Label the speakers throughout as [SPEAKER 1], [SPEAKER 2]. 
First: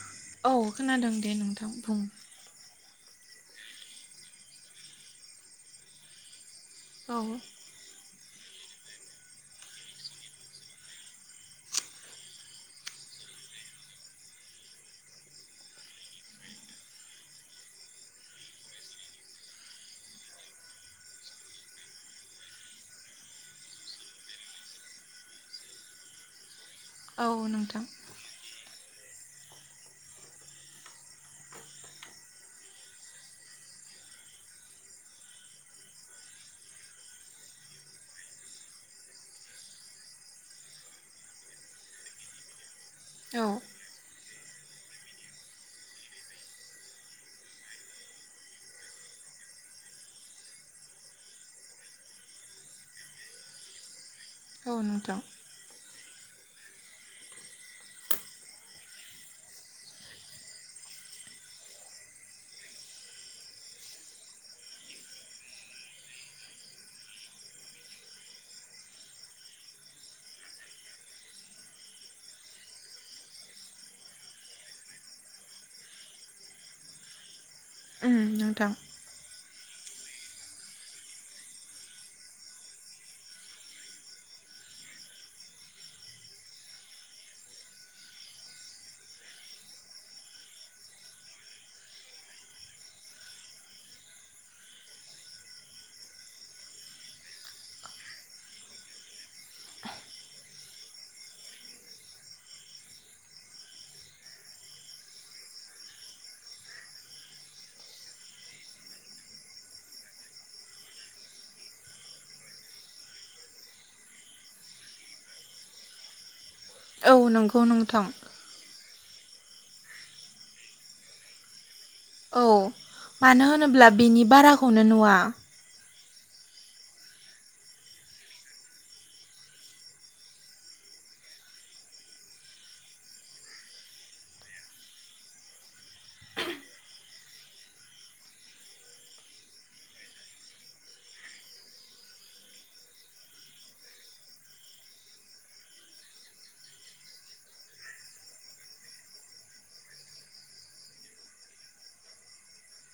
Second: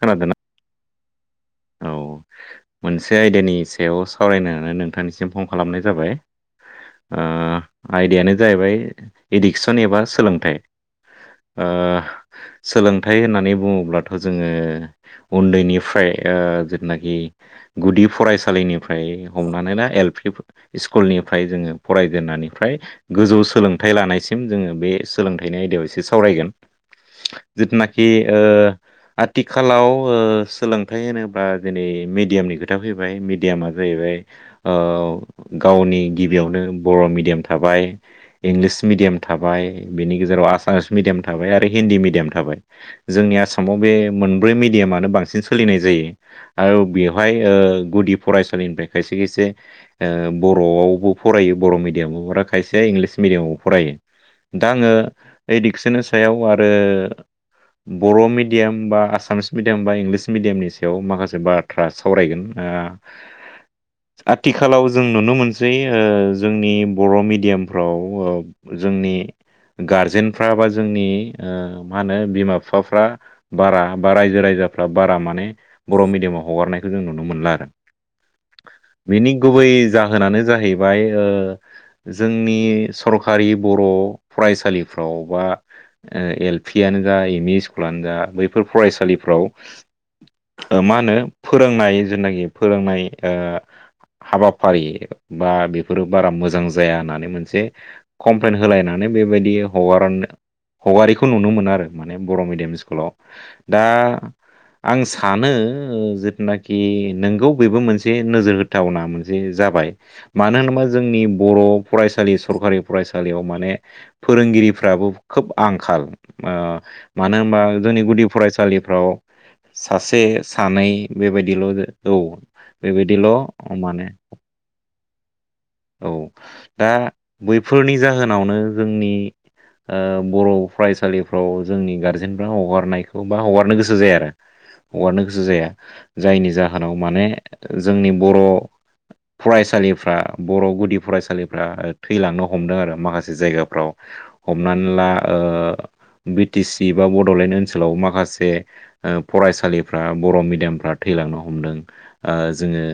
[SPEAKER 1] खोनादोंना
[SPEAKER 2] औ खोनादों दे नोंथां
[SPEAKER 1] औ
[SPEAKER 2] बुं।
[SPEAKER 1] मोनसे आयदानि सायाव सावरायनोनानै नोंथांनिसिम फन खालामनाय जाबाय।
[SPEAKER 2] औ
[SPEAKER 1] ओ आयदायानो जाहैबाय एडुकसन एबा सोलोंथाइ। ओ सोलोंथाइ होननानै बुङोब्लाथ' जोङो उन्दैनिफ्राय ओ जे थुनाखि गुदि फरायसालिनिफ्राय हमनानै ना एल पि स्कुलनिफ्राय जोङो फरायजेननानिफ्राय गोजौ सोलोंथाइ लानायसिम जोङो बे सोलोंथाइनि आयदायाव एसे सावरायगोन।
[SPEAKER 2] औ नोंथां
[SPEAKER 1] जिथुनाखि ओ आथिखालाव ओ सोलोंथाइ होनोब्ला दिनै मेडियामनि खोथा फैबाय मिडियामा जाहैबाय ओ गावनि गिबियावनो बर' मिडियाम थाबाय इंलिस मिडियाम थाबाय बेनि गेजेराव आसामिस मिडियाम थाबाय आ रो हिन्दी मिडियाम थाबाय जोंनि
[SPEAKER 2] औ
[SPEAKER 1] आसामाव बे मोनब्रै मिडियामानो बांसिन सोलिनाय जायो। आरो बेवहाय ओ गुदि फरायसालिनिफ्राय खायसे खायसे ओ बर'आवबो फरायो। बर' मिदियामाव हरा खायसे इंलिस मिडियामाव फरायो दा
[SPEAKER 2] औ
[SPEAKER 1] आङो
[SPEAKER 2] नोंथां
[SPEAKER 1] इदिकसन सायाव आरो बर' मिडियाम बा आसामिस मिडियाम बा इंलिस मिडियामनि सायाव माखासे बाथ्रा सावरायगोन ओ आथिखालाव जों नुनो मोनसै ओ जोंनि बर' मिडियामफ्राव ओ जोंनि गारजेनफ्रा बा जोंनि ओ मा होनो बिमा फिफाफ्रा बारा बा रायजो राजा फ्रा बारा माने बर' मिडियामाव हगारनायखौ जों नुनो मोनला आरो
[SPEAKER 2] उम नोंथां।
[SPEAKER 1] बेनि गुबै जाहोनानो जाहैबाय ओ जोंनि सरखारि बर' फरायसालिफ्राव बा ओ एल पि आनो जा एम इ स्कुलानो जा बैफोर फरायसालिफ्राव ओ मा होनो फोरोंनाय जुनाखि फोरोंनाय ओ हाबाफारि बा बेफोरो बारा मोजां जाया होननानै मोनसे कमप्लेन होलायनानै बेबायदि हगारनो हगारिखौ नुनो मोनो आरो माने बर' मिडियाम स्कुलाव दा आं सानो ओ जिथुनाखि नोंगौ बेबो मोनसे नोजोर होथावना मोनसे जाबाय। मानो होनोबा जोंनि बर' फरायसालि सरखारि फरायसालियाव माने फोरोंगिरिफ्राबो खोब आंखाल ओ
[SPEAKER 2] औ
[SPEAKER 1] मानो होनबा
[SPEAKER 2] नंगौ
[SPEAKER 1] जोंनि
[SPEAKER 2] नोंथां
[SPEAKER 1] गुदि फरायसालिफ्राव सासे सानै बेबायदिल' जा औ बेबायदिल'
[SPEAKER 2] मानो होनोब्ला
[SPEAKER 1] माने
[SPEAKER 2] बेनि बाराखौनो नुवा
[SPEAKER 1] औ दा बैफोरनि जाहोनावनो जोंनि ओ बर' फरायसालिफ्राव जोंनि गारजेनफ्रा हगारनायखौ बा हगारनो गोसो जाया आरो हगारनो गोसो जाया जायनि जाहोनाव माने जोंनि बर' फरायसालिफ्रा बर' गुदि फरायसालिफ्रा ओ-थैलांनो हमदों आरो माखासे जायगाफ्राव। हमनानै ला ओ ओ बि टि सि बा बड'लेण्ड ओनसोलाव माखासे ओ फरायसालिफ्रा बर' मिडियामफ्रा थै लांनो हमदों। ओ जोङो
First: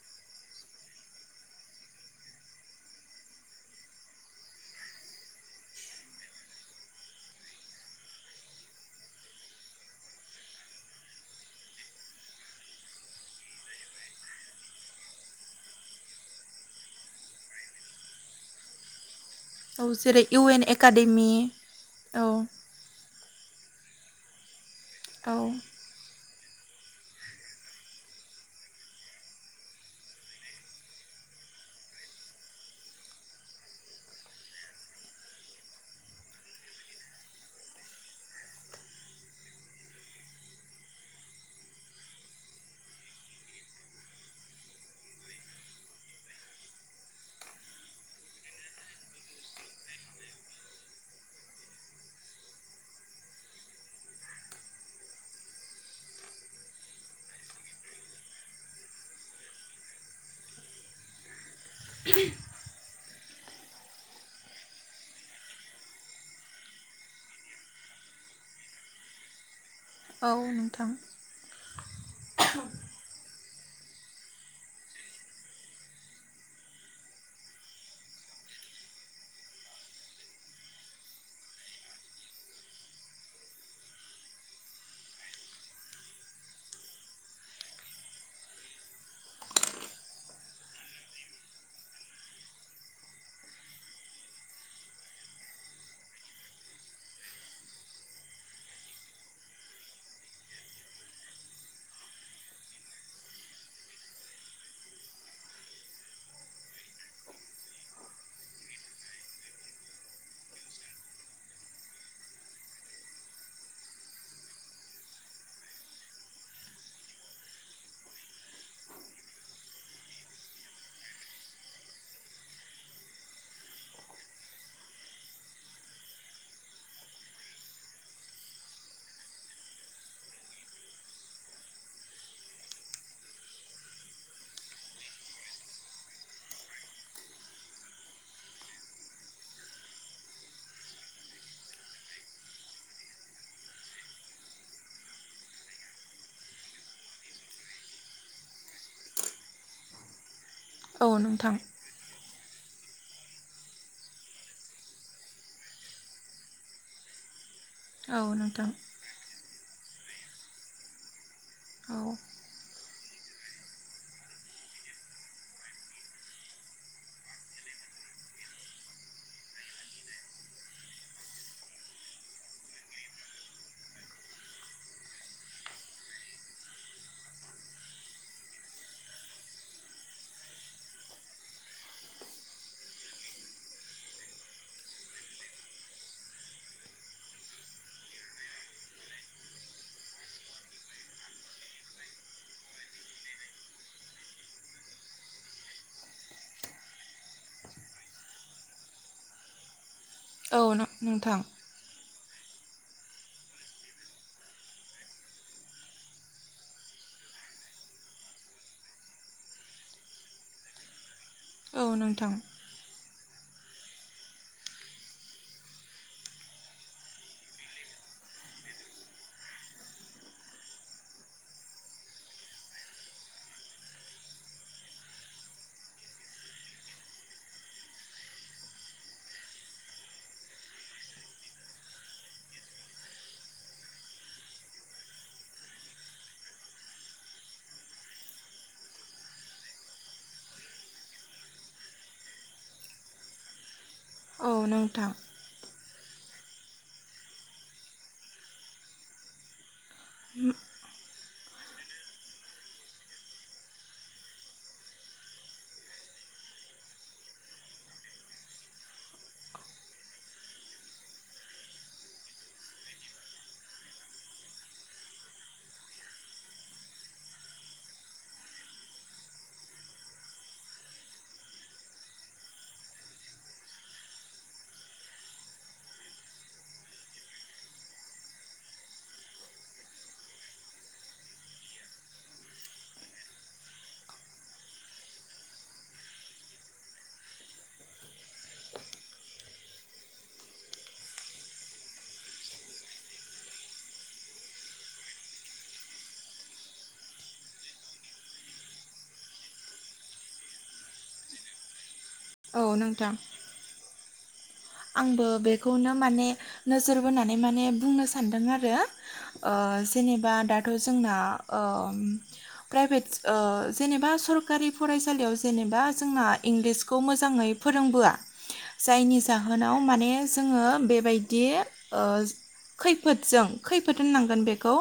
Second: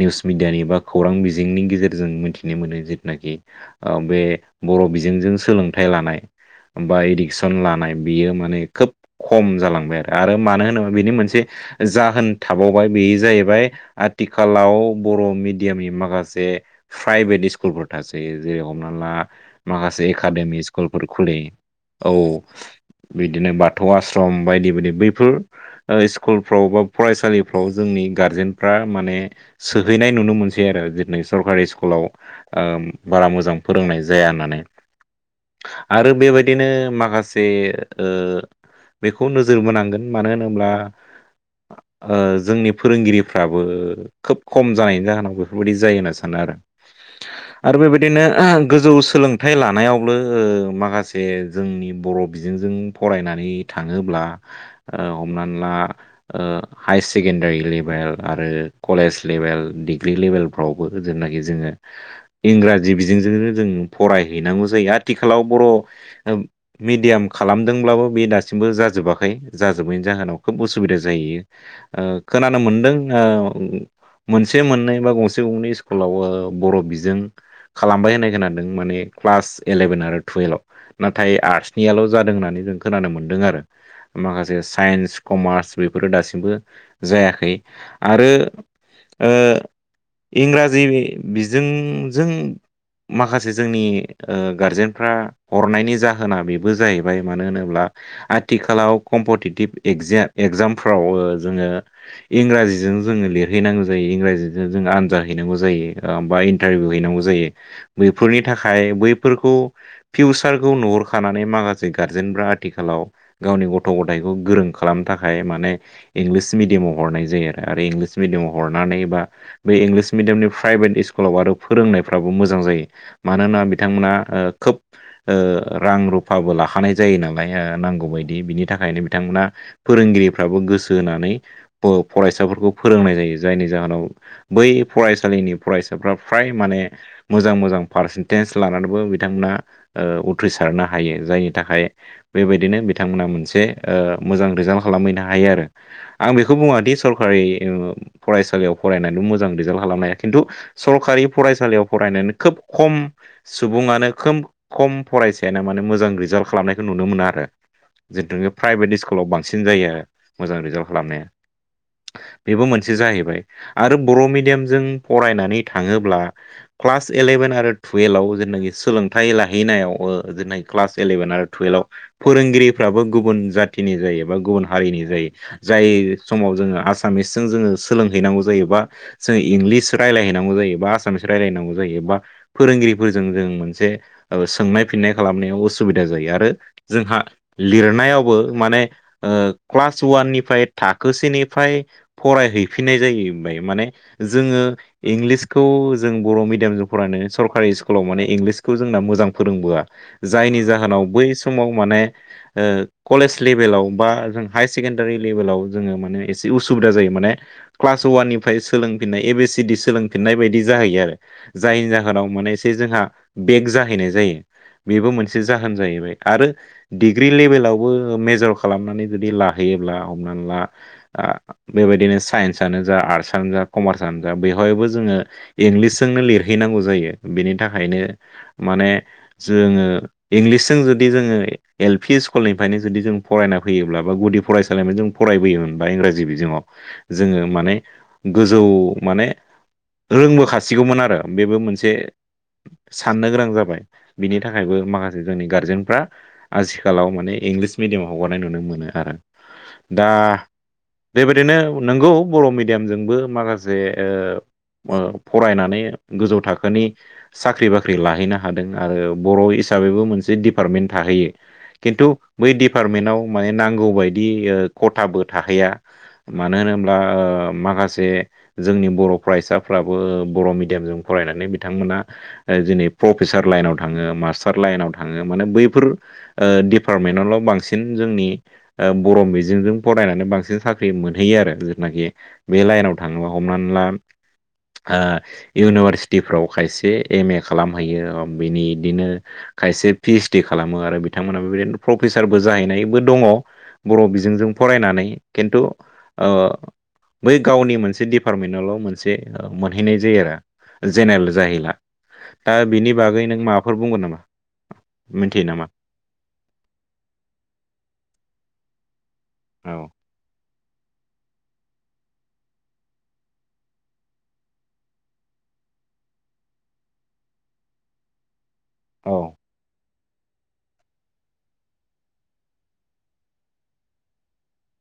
[SPEAKER 1] निउस मिडियानि बा खौरां बिजोंनि गे जेरजों मिथिनो मोनो जेथुनाखि ओ बे बर' बिजोंजों सोलोंथाइ लानाय बा एडुकेसन लानाय बियो माने खोब खम जालांबाय आरो, आरो मानो होनोबाला बेनि मोनसे जाहोन थाबावबाय, बे जाहैबाय आथिखालाव बर' मिडियामनि माखासे प्राइभेट स्कुलफोर थासोयो, जेरै- हमनानै ला
[SPEAKER 2] औ
[SPEAKER 1] माखासे
[SPEAKER 2] जेरै इउ एन
[SPEAKER 1] एकाडेमि स्कुलफोर
[SPEAKER 2] एकाडेमि
[SPEAKER 1] खुलियो औ बिदिनो बाथौ आसश्रम बायदि-बायदि। बैफोर
[SPEAKER 2] औ
[SPEAKER 1] ओ स्कुलफ्राव बा फरायसालिफ्राव जोंनि गारजेनफ्रा माने सोहैनाय नुनो मोनसै आरो सरकारि स्कुलाव ओ-बारा मोजां फोरोंनाय जाया होननानै। आरो बेबायदिनो माखासे ओ बेखौ नोजोर बोनांगोन, मानो होनोब्ला ओ-जोंनि फोरोंगिरिफ्राबो खोब खम जानायनि जाहोनाव बेफोरबायदि जायोना सानो आरो। आरो बेबायदिनो ओह गोजौ सोलोंथाइ लानायावबो ओ माखासे जोंनि बर' बर' बिजोंजों फरायनानै थाङोब्ला, ओ हमनानैला ओ हाइस सेकेन्डारि लेभेल आरो कलेज लेभेल, डिग्रि लेभेलफ्राव [unintelligible] जेनाखि जोङो इंराजि बिजोंजोंनो जों फरायहैनांगौ जायो। आथिखालाव बर' ओब-मिडियाम खालामदोंब्लाबो बे दासिमबो जाजोबाखै। जाजोबैनि
[SPEAKER 2] औ
[SPEAKER 1] जाहोनाव खोब
[SPEAKER 2] नोंथां
[SPEAKER 1] उसुबिदा जाहैयो। ओ-खोनानो मोनदों ओ-मोनसे-मोननै बा गं से-गंनै स्कुलाव ओ बर' बिजों खालामबाय होननाय खोनादों। माने क्लास इलेभेन आरो [unintelligible] टुयेलभाव। नाथाय आर्ट्सनियाल' जादों होननानै जों खोनानो मोनदों आरो माखासे साइन्स, कमार्स बेफोरो दासिमबो जायाखै। आरो ओ इंराजि बिजों-जों माखासे जोंनि ओ गारजेनफ्रा हरनायनि जाहोना बेबो जाहैबाय मानो होनोब्ला आथिखालाव कम्पिटिटिभ एगजा-एगजामफ्राव जोङो इंराजिजों जोङो लिरहैनांगौ जायो इंराजि जों आनजाद हैनांगौ जायो, बा इन्टारभिउ हैनांगौ जायो। बैफोरनि थाखाय बैफोर खौ फिउसारखौ नुहखानानै माखासे गारजेनफ्रा आथिखालाव गावनि गथ'- गथायखौ गोरों खालामनो थाखाय माने इंलिस मिडियामाव हरनाय जायो, आरो आरो इंलिस मिडियामाव हरनानै बा बे इंलिस मिडियामनि प्राइभेट स्कुलाव आरो फोरोंनायफ्राबो मोजां जायो। मानोना बिथांमोना ओ खोब ओ रां रुफाबो लाखानाय जायो नालाय नांगौ बायदि बिनि थाखायनो बिथां मोना फोरोंगिरिफ्राबो गोसो होनानै फ-फरायसाफोरखौ फोरोंनाय जायो। जायनि जाहोनाव बै फरायसालिनि फरायसाफ्रा फ्राय माने मोजां मोजां पारसेन्टेज लानानैबो बिथांमोना ओ उथ्रिसारनो हायो। जायनि थाखाय बेबायदिनो बिथांमोना मोनसे ओ मोजां रिजाल्ट खालामहैनो हायो। आरो आं बेखौ बुङा दि सरकारि फरायसालियाव फरायनानैबो मोजां रिजाल्ट खालामनो हायाखै। खिन्थु
[SPEAKER 2] औ
[SPEAKER 1] सरखारि
[SPEAKER 2] नोंथां
[SPEAKER 1] फरायसालियाव फरायनानै खोब खम सुबुङानो, खोब खम फरायसायानो माने मोजां रिजाल्ट खालामनायखौ नुनो मोना आरो।
[SPEAKER 2] औ
[SPEAKER 1] जिथुनो
[SPEAKER 2] नोंथां
[SPEAKER 1] प्राइभेट स्कुलाव बांसिन जायो आरो मोजां रिजाल्ट खालामनाया।
[SPEAKER 2] औ
[SPEAKER 1] बेबो मोनसे जाहैबाय आरो बर' मिडियामजों फरायनानै थाङोब्ला, क्लास इलेभेन आरो टुवेल्भाव सोलोंथाइ लाहैनायाव ओ जेना क्लास इलेभेन आरो टुयेल्भआव फोरोंगिरिफ्राबो गुबुन जाथिनि जायो बा गुबुन हारिनि जायो ‌। जाय समाव जोङो आसामिसजों जोङो सोलोंहैनांगौ जायो बा जोङो इंलिस रायलायहैनांगौ जायो, बा आसामिस रायलाय हैनांगौ जायो बा फोरोंगिरिफोरजों जों मोनसे सोंनाय फिननाय खालामनायाव उसुबिदा जायो आरो जोंहा लिरनायावबो माने ओ क्लास वाननिफ्राय थाखोसेनिफ्राय फरायहैफिननाय जायो। माने जोङो इंलिसखौ जों बर' मिडयामजों फरायनानै सरकारि स्कुलाव माने इंलिसखौ जोंना मोजां फोरोंबोआ
[SPEAKER 2] औ
[SPEAKER 1] जायनि जाहोनाव बै
[SPEAKER 2] नोंथां
[SPEAKER 1] समाव माने ओ कलेज लेभेलाव बा जों हायार सेकेण्डारि लेभेलाव जोङो माने एसे उसुबिदा जायो। माने क्लास वाननि फ्राय सोलोंफिननाय ए बि सि डि सोलोंफिननाय बायदि जाहैयो आरो जायनि
[SPEAKER 2] औ
[SPEAKER 1] जाहोनाव
[SPEAKER 2] नोंथां
[SPEAKER 1] माने एसे जोंहा बेग जाहैनाय जायो। बेबो मोनसे जाहोन जाहैबाय आरो डिग्रि लेभेलावबो मेजर खालामनानै जुदि लाहैयो ल्बा हमनानै ला ओ बेबायदिनो साइनस जानो जा आरतसा नो जा कमार्सआनो जा बेवहायबो जोङो इंलिसजोंनो लिरहैनांगौ जायो बेनि थाखायनो माने जोङो इंलिसजों जुदि जोङो एल पि स्कुलनिफ्रायनो जुदि जों फराय फरायना फैयोब्ला बा गुदि फरायसालिम जों फरायबोयोमोन बा इंराजि बिजोङाव जोङो माने गोजौ माने रोंबोखाासिगौमोन आरो बेबो मोनसे साननो गोनां जाबाय। बिनि
[SPEAKER 2] औ
[SPEAKER 1] थाखायबो
[SPEAKER 2] नोंथां
[SPEAKER 1] माखासे जोंनि गारजेनफ्रा आथिखालाव माने इंलिस मिडियामाव हगारनाय नुनो मोनो आरो दा बेबायदिनो नोंगौ बर' मिडियामजोंबो माखासे ओ ओ फरायनानै गोजौ थाखोनि साख्रि बाख्रि लाहैनो हादों आरो बर' हिसाबैबो मोनसे डिपार्टमेन्ट थाहैयो खिन्थु बै डिपार्टमेन्टआव माने नांगौ बायदि ओ ख'थाबो थाहैया मानो होना ल्बा ओ माखासे जे जोंनि बर' फरायसाफ्राबो बर' मिडियामजों फरायनानै बिथांमोना आ दिनै प्रफेसार लाइनाव थाङो मास्टार लाइनाव थाङो माने बैफोर डिपार्टमेन्टआवल' बांसिन जोंनि ओ बर' मिजजों फरायनानै बांसिन साख्रि मोनहैयो आरो जिथुनाखि बे लाइनाव थाङोबा हमनानै ला ओ इउनिभारसिटिफ्राव खायसे एम ए खालामहैयो बिनि इदिनो खायसे पि इस डि खालामो आरो बिथांमोनाबो बेबायदिनो प्रफेसारबो जाहैनायबो दङ बर' बिजोंजों फरायनानै खिन्थु ओ बै गावनि मोन मोनसे डिपार्टमेन्टआवल' मोनसे मोनहैनाय जायो आरो जेनेरेल जाहैला दा
[SPEAKER 2] औ
[SPEAKER 1] बिनि
[SPEAKER 2] नोंथां
[SPEAKER 1] बागै नों माबाफोर बुंगोन नामा?
[SPEAKER 2] आंबो
[SPEAKER 1] मिथियो नामा
[SPEAKER 2] बेखौनो माने नोजोर बोनानै माने बुंनो सानदों आरो ओ
[SPEAKER 1] औ
[SPEAKER 2] जेनेबा दाथ' जोंना ओ प्राइब्रेद ओ जेनेबा सरकारि फरायसालियाव जेबा जोंना इंलिसखौ मोजाङै फोरोंबोआ
[SPEAKER 1] औ
[SPEAKER 2] जायनि जावनाव माने जोङो बेबायदि ओ खैफोदजों खैफोद होननांगोन बेखौ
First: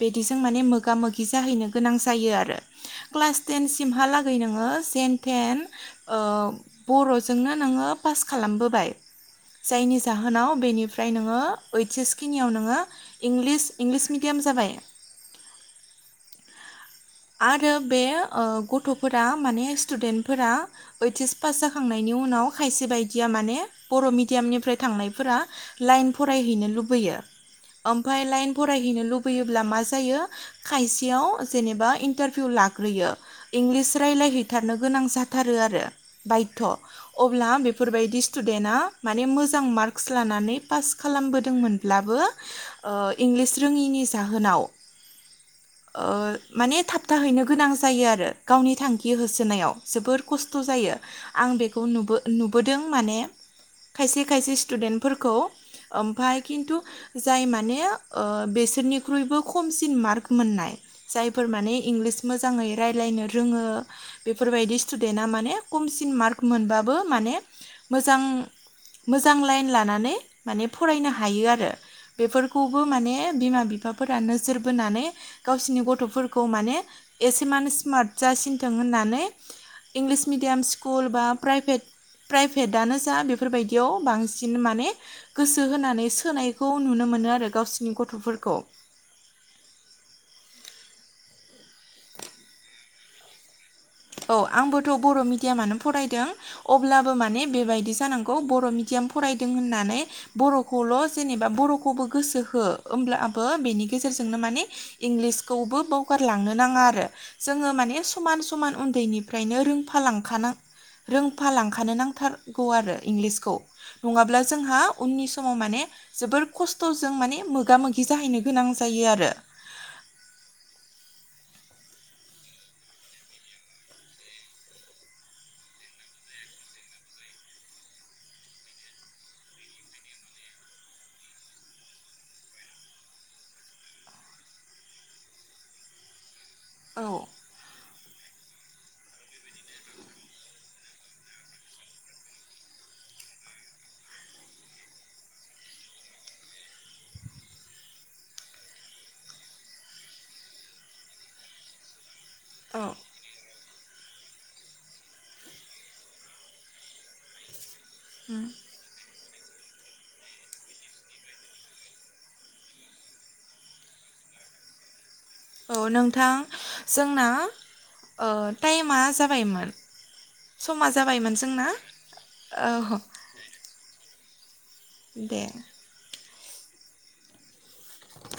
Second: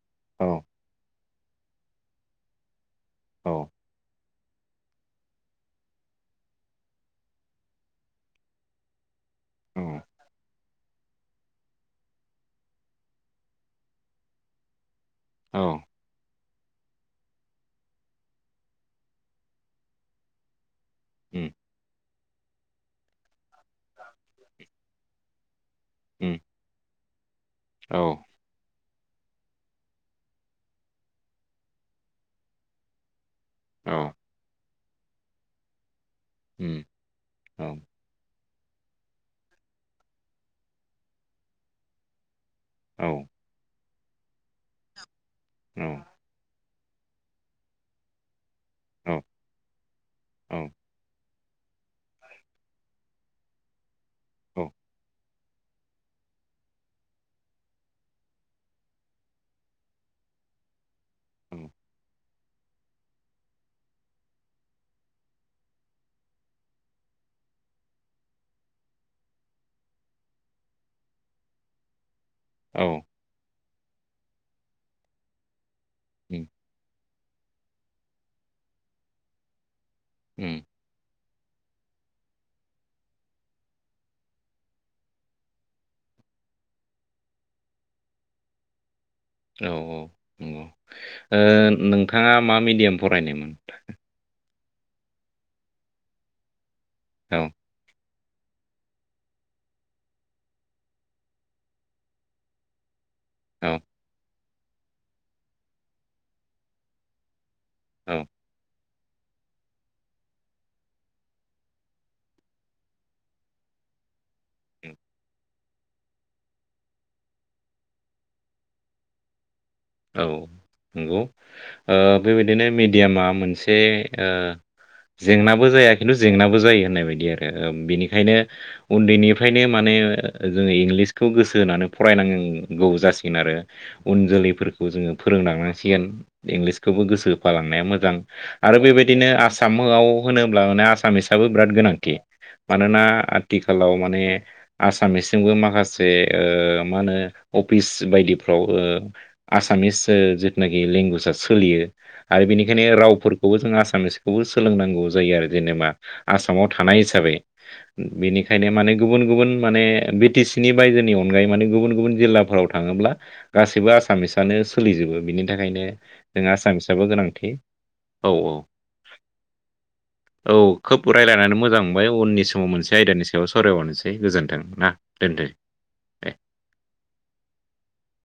[SPEAKER 2] बिदिजों
[SPEAKER 1] औ
[SPEAKER 2] माने मोगा मोगि जाहैनो गोनां जायो आरो क्लास
[SPEAKER 1] औ
[SPEAKER 2] टेनसिमहाला गै नोङो सेन टेन ओ बर'जोंनो नोङो पास खालामबोबाय
[SPEAKER 1] [inaudible]
[SPEAKER 2] जायनि जाहोनाव बेनिफ्राय नोङो ओइस एसखिनियाव नोङों इंलिस इंलिस मिडियाम जाबाय [unintelligible]
[SPEAKER 1] औ
[SPEAKER 2] आरो बे ओ गथ'फोरा माने स्टुडेन्टफोरा ओइटस
[SPEAKER 1] उम
[SPEAKER 2] पास जाखांनाय नि उनाव खायसे बायदिया माने बर' मिडयामनिफ्राय थांनायफोरा लाइन
[SPEAKER 1] उम
[SPEAKER 2] फरायहैनो लुबैयो
[SPEAKER 1] औ
[SPEAKER 2] ओमफ्राय लाइन फराय हैनो लुबैयोब्ला मा जायो खायसेयाव जेनेबा इन्टारभिउ लाग्रोयो इंलिस
[SPEAKER 1] औ
[SPEAKER 2] रायज्लायहैथारनो गोनां जाथारो आरो बायध'
[SPEAKER 1] उम
[SPEAKER 2] अब्ला
[SPEAKER 1] औ
[SPEAKER 2] बेफोरबायदि स्टुदेन्ट आ माने मोजां मार्कस लानानै पास खालामबोदोंमोनब्लाबो ओ
[SPEAKER 1] औ
[SPEAKER 2] इंलिस रोङिनि जाहोनाव ओ माने थाबथाहैनो गोनां जायो आरो गावनि थांखि होसोनायाव जोबोर कस्थ जायो आं बेखौ नुबो नुबोदों माने खायसे खायसे
[SPEAKER 1] औ
[SPEAKER 2] स्टुदेन्टफोरखौ ओमफाय खिन्थु जाय माने ओ बेसोरनिख्रुइबो खमसिन मार्क मोन नाय जायफोर फोर
[SPEAKER 1] औ
[SPEAKER 2] माने इंलिस मोजाङै रायलायनो रोङो बेफोरबायदि स्टुडेन्टा माने खमसिन मार्क मोनबाबो माने मोजां मोजां लाइन लानानै माने फरायनो हायो आरो बेफोरखौबो
[SPEAKER 1] औ
[SPEAKER 2] माने बिमा बिफाफोरा नोजोर बोनानै गावसिनि
[SPEAKER 1] उम
[SPEAKER 2] गथफोरखौ माने एसे मानो स्मार्ट जासिनथों होननानै इंलिस
[SPEAKER 1] उम
[SPEAKER 2] मिडियाम स्कुल बा प्राइभेट प्राइभेटआनो जा बेफोरबायदियाव बांसिन माने गोसो होनानै सोनायखौ नुनो मो नो आरो गावसिनि गथ'फोरखौ।
[SPEAKER 1] औ औ नंगौ। ओ नोंथाङा मा मिडियाम फरायनायमोन?
[SPEAKER 2] औ आंबोथ' बर मिडियामानो फरायदों अब्लाबो
[SPEAKER 1] औ
[SPEAKER 2] माने बेबायदि जानां गौ बर' मिडियाम फरायदों होननानै बर'खौल जेनेबा बर'खौबो गोसो हो। ओमब्लाबो
[SPEAKER 1] औ
[SPEAKER 2] बेनि गेजेरजोंनो माने इंलिसखौबो बावगारलांनो नाङा आरो जोङो माने
[SPEAKER 1] औ
[SPEAKER 2] समान समान उन्दैनिफ्रायनो रोंफालांखानां रोंफालांखानो नांथारगौ आरो इंलिसखौ। नङाब्ला जोंहा उननि समाव माने जोबोर खस्थ'जों माने मोगा मोगि जाहैनो गोनां जायो आरो
[SPEAKER 1] औ। नंगौ ओ बेबायदिनो मेडियामा मोनसे ओ जेंनाबो जाया खिन्थु जेंनाबो जायो होननाय बायदि आरो ओम बेनिखायनो उन्दैनिफ्रायनो माने [unintelligible] जों इंलिसखौ गोसो होनानै फरायनांगौ जासिगोन आरो उन जोलैफोर खौ जोङो फोरोंलांनांसिगोन। इंलिसखौबो
[SPEAKER 2] औ
[SPEAKER 1] गोसो होफालांनाया मोजां आरो बेबाय दिनो आसामाव होनोब्ला माने आसामिसाबो बिराद गोनांथि। मानोना आथिखालाव माने आसामिसजोंबो माखासे ओ मा होनो अफिस बायदिफ्राव ओ आसामिस ओ जिथुनाखि लेंगुवेजआ सोलियो आरो
[SPEAKER 2] औ
[SPEAKER 1] बेनिखायनो रावफोर खौ जों आसामिसखौबो सोलोंनांगौ जायो आरो जेनेबा आसामाव थानाय हिसाबै। बेनिखायनो माने गुबुन गुबुन माने बि टि सि नि बायजोनि अनगायै माने गुबुन गुबुन जिल्लाफोराव थाङोब्ला गासैबो आसामिस सानो सोलिजोबो। बिनि थाखायनो
[SPEAKER 2] औ नोंथां
[SPEAKER 1] जों आसामिसाबो
[SPEAKER 2] जोंना
[SPEAKER 1] गोनांथि
[SPEAKER 2] ओ
[SPEAKER 1] औ औ
[SPEAKER 2] टाइमा जाबायमोन
[SPEAKER 1] औ
[SPEAKER 2] समा
[SPEAKER 1] खोब
[SPEAKER 2] जाबायमोन
[SPEAKER 1] रायलायनानै
[SPEAKER 2] जोंना
[SPEAKER 1] मोजां मोनबाय उननि समाव मोनसे
[SPEAKER 2] औ
[SPEAKER 1] आयदानि सायाव सरायबावनो सै गोजोन्थों ना दोनदो
[SPEAKER 2] दे
[SPEAKER 1] दे।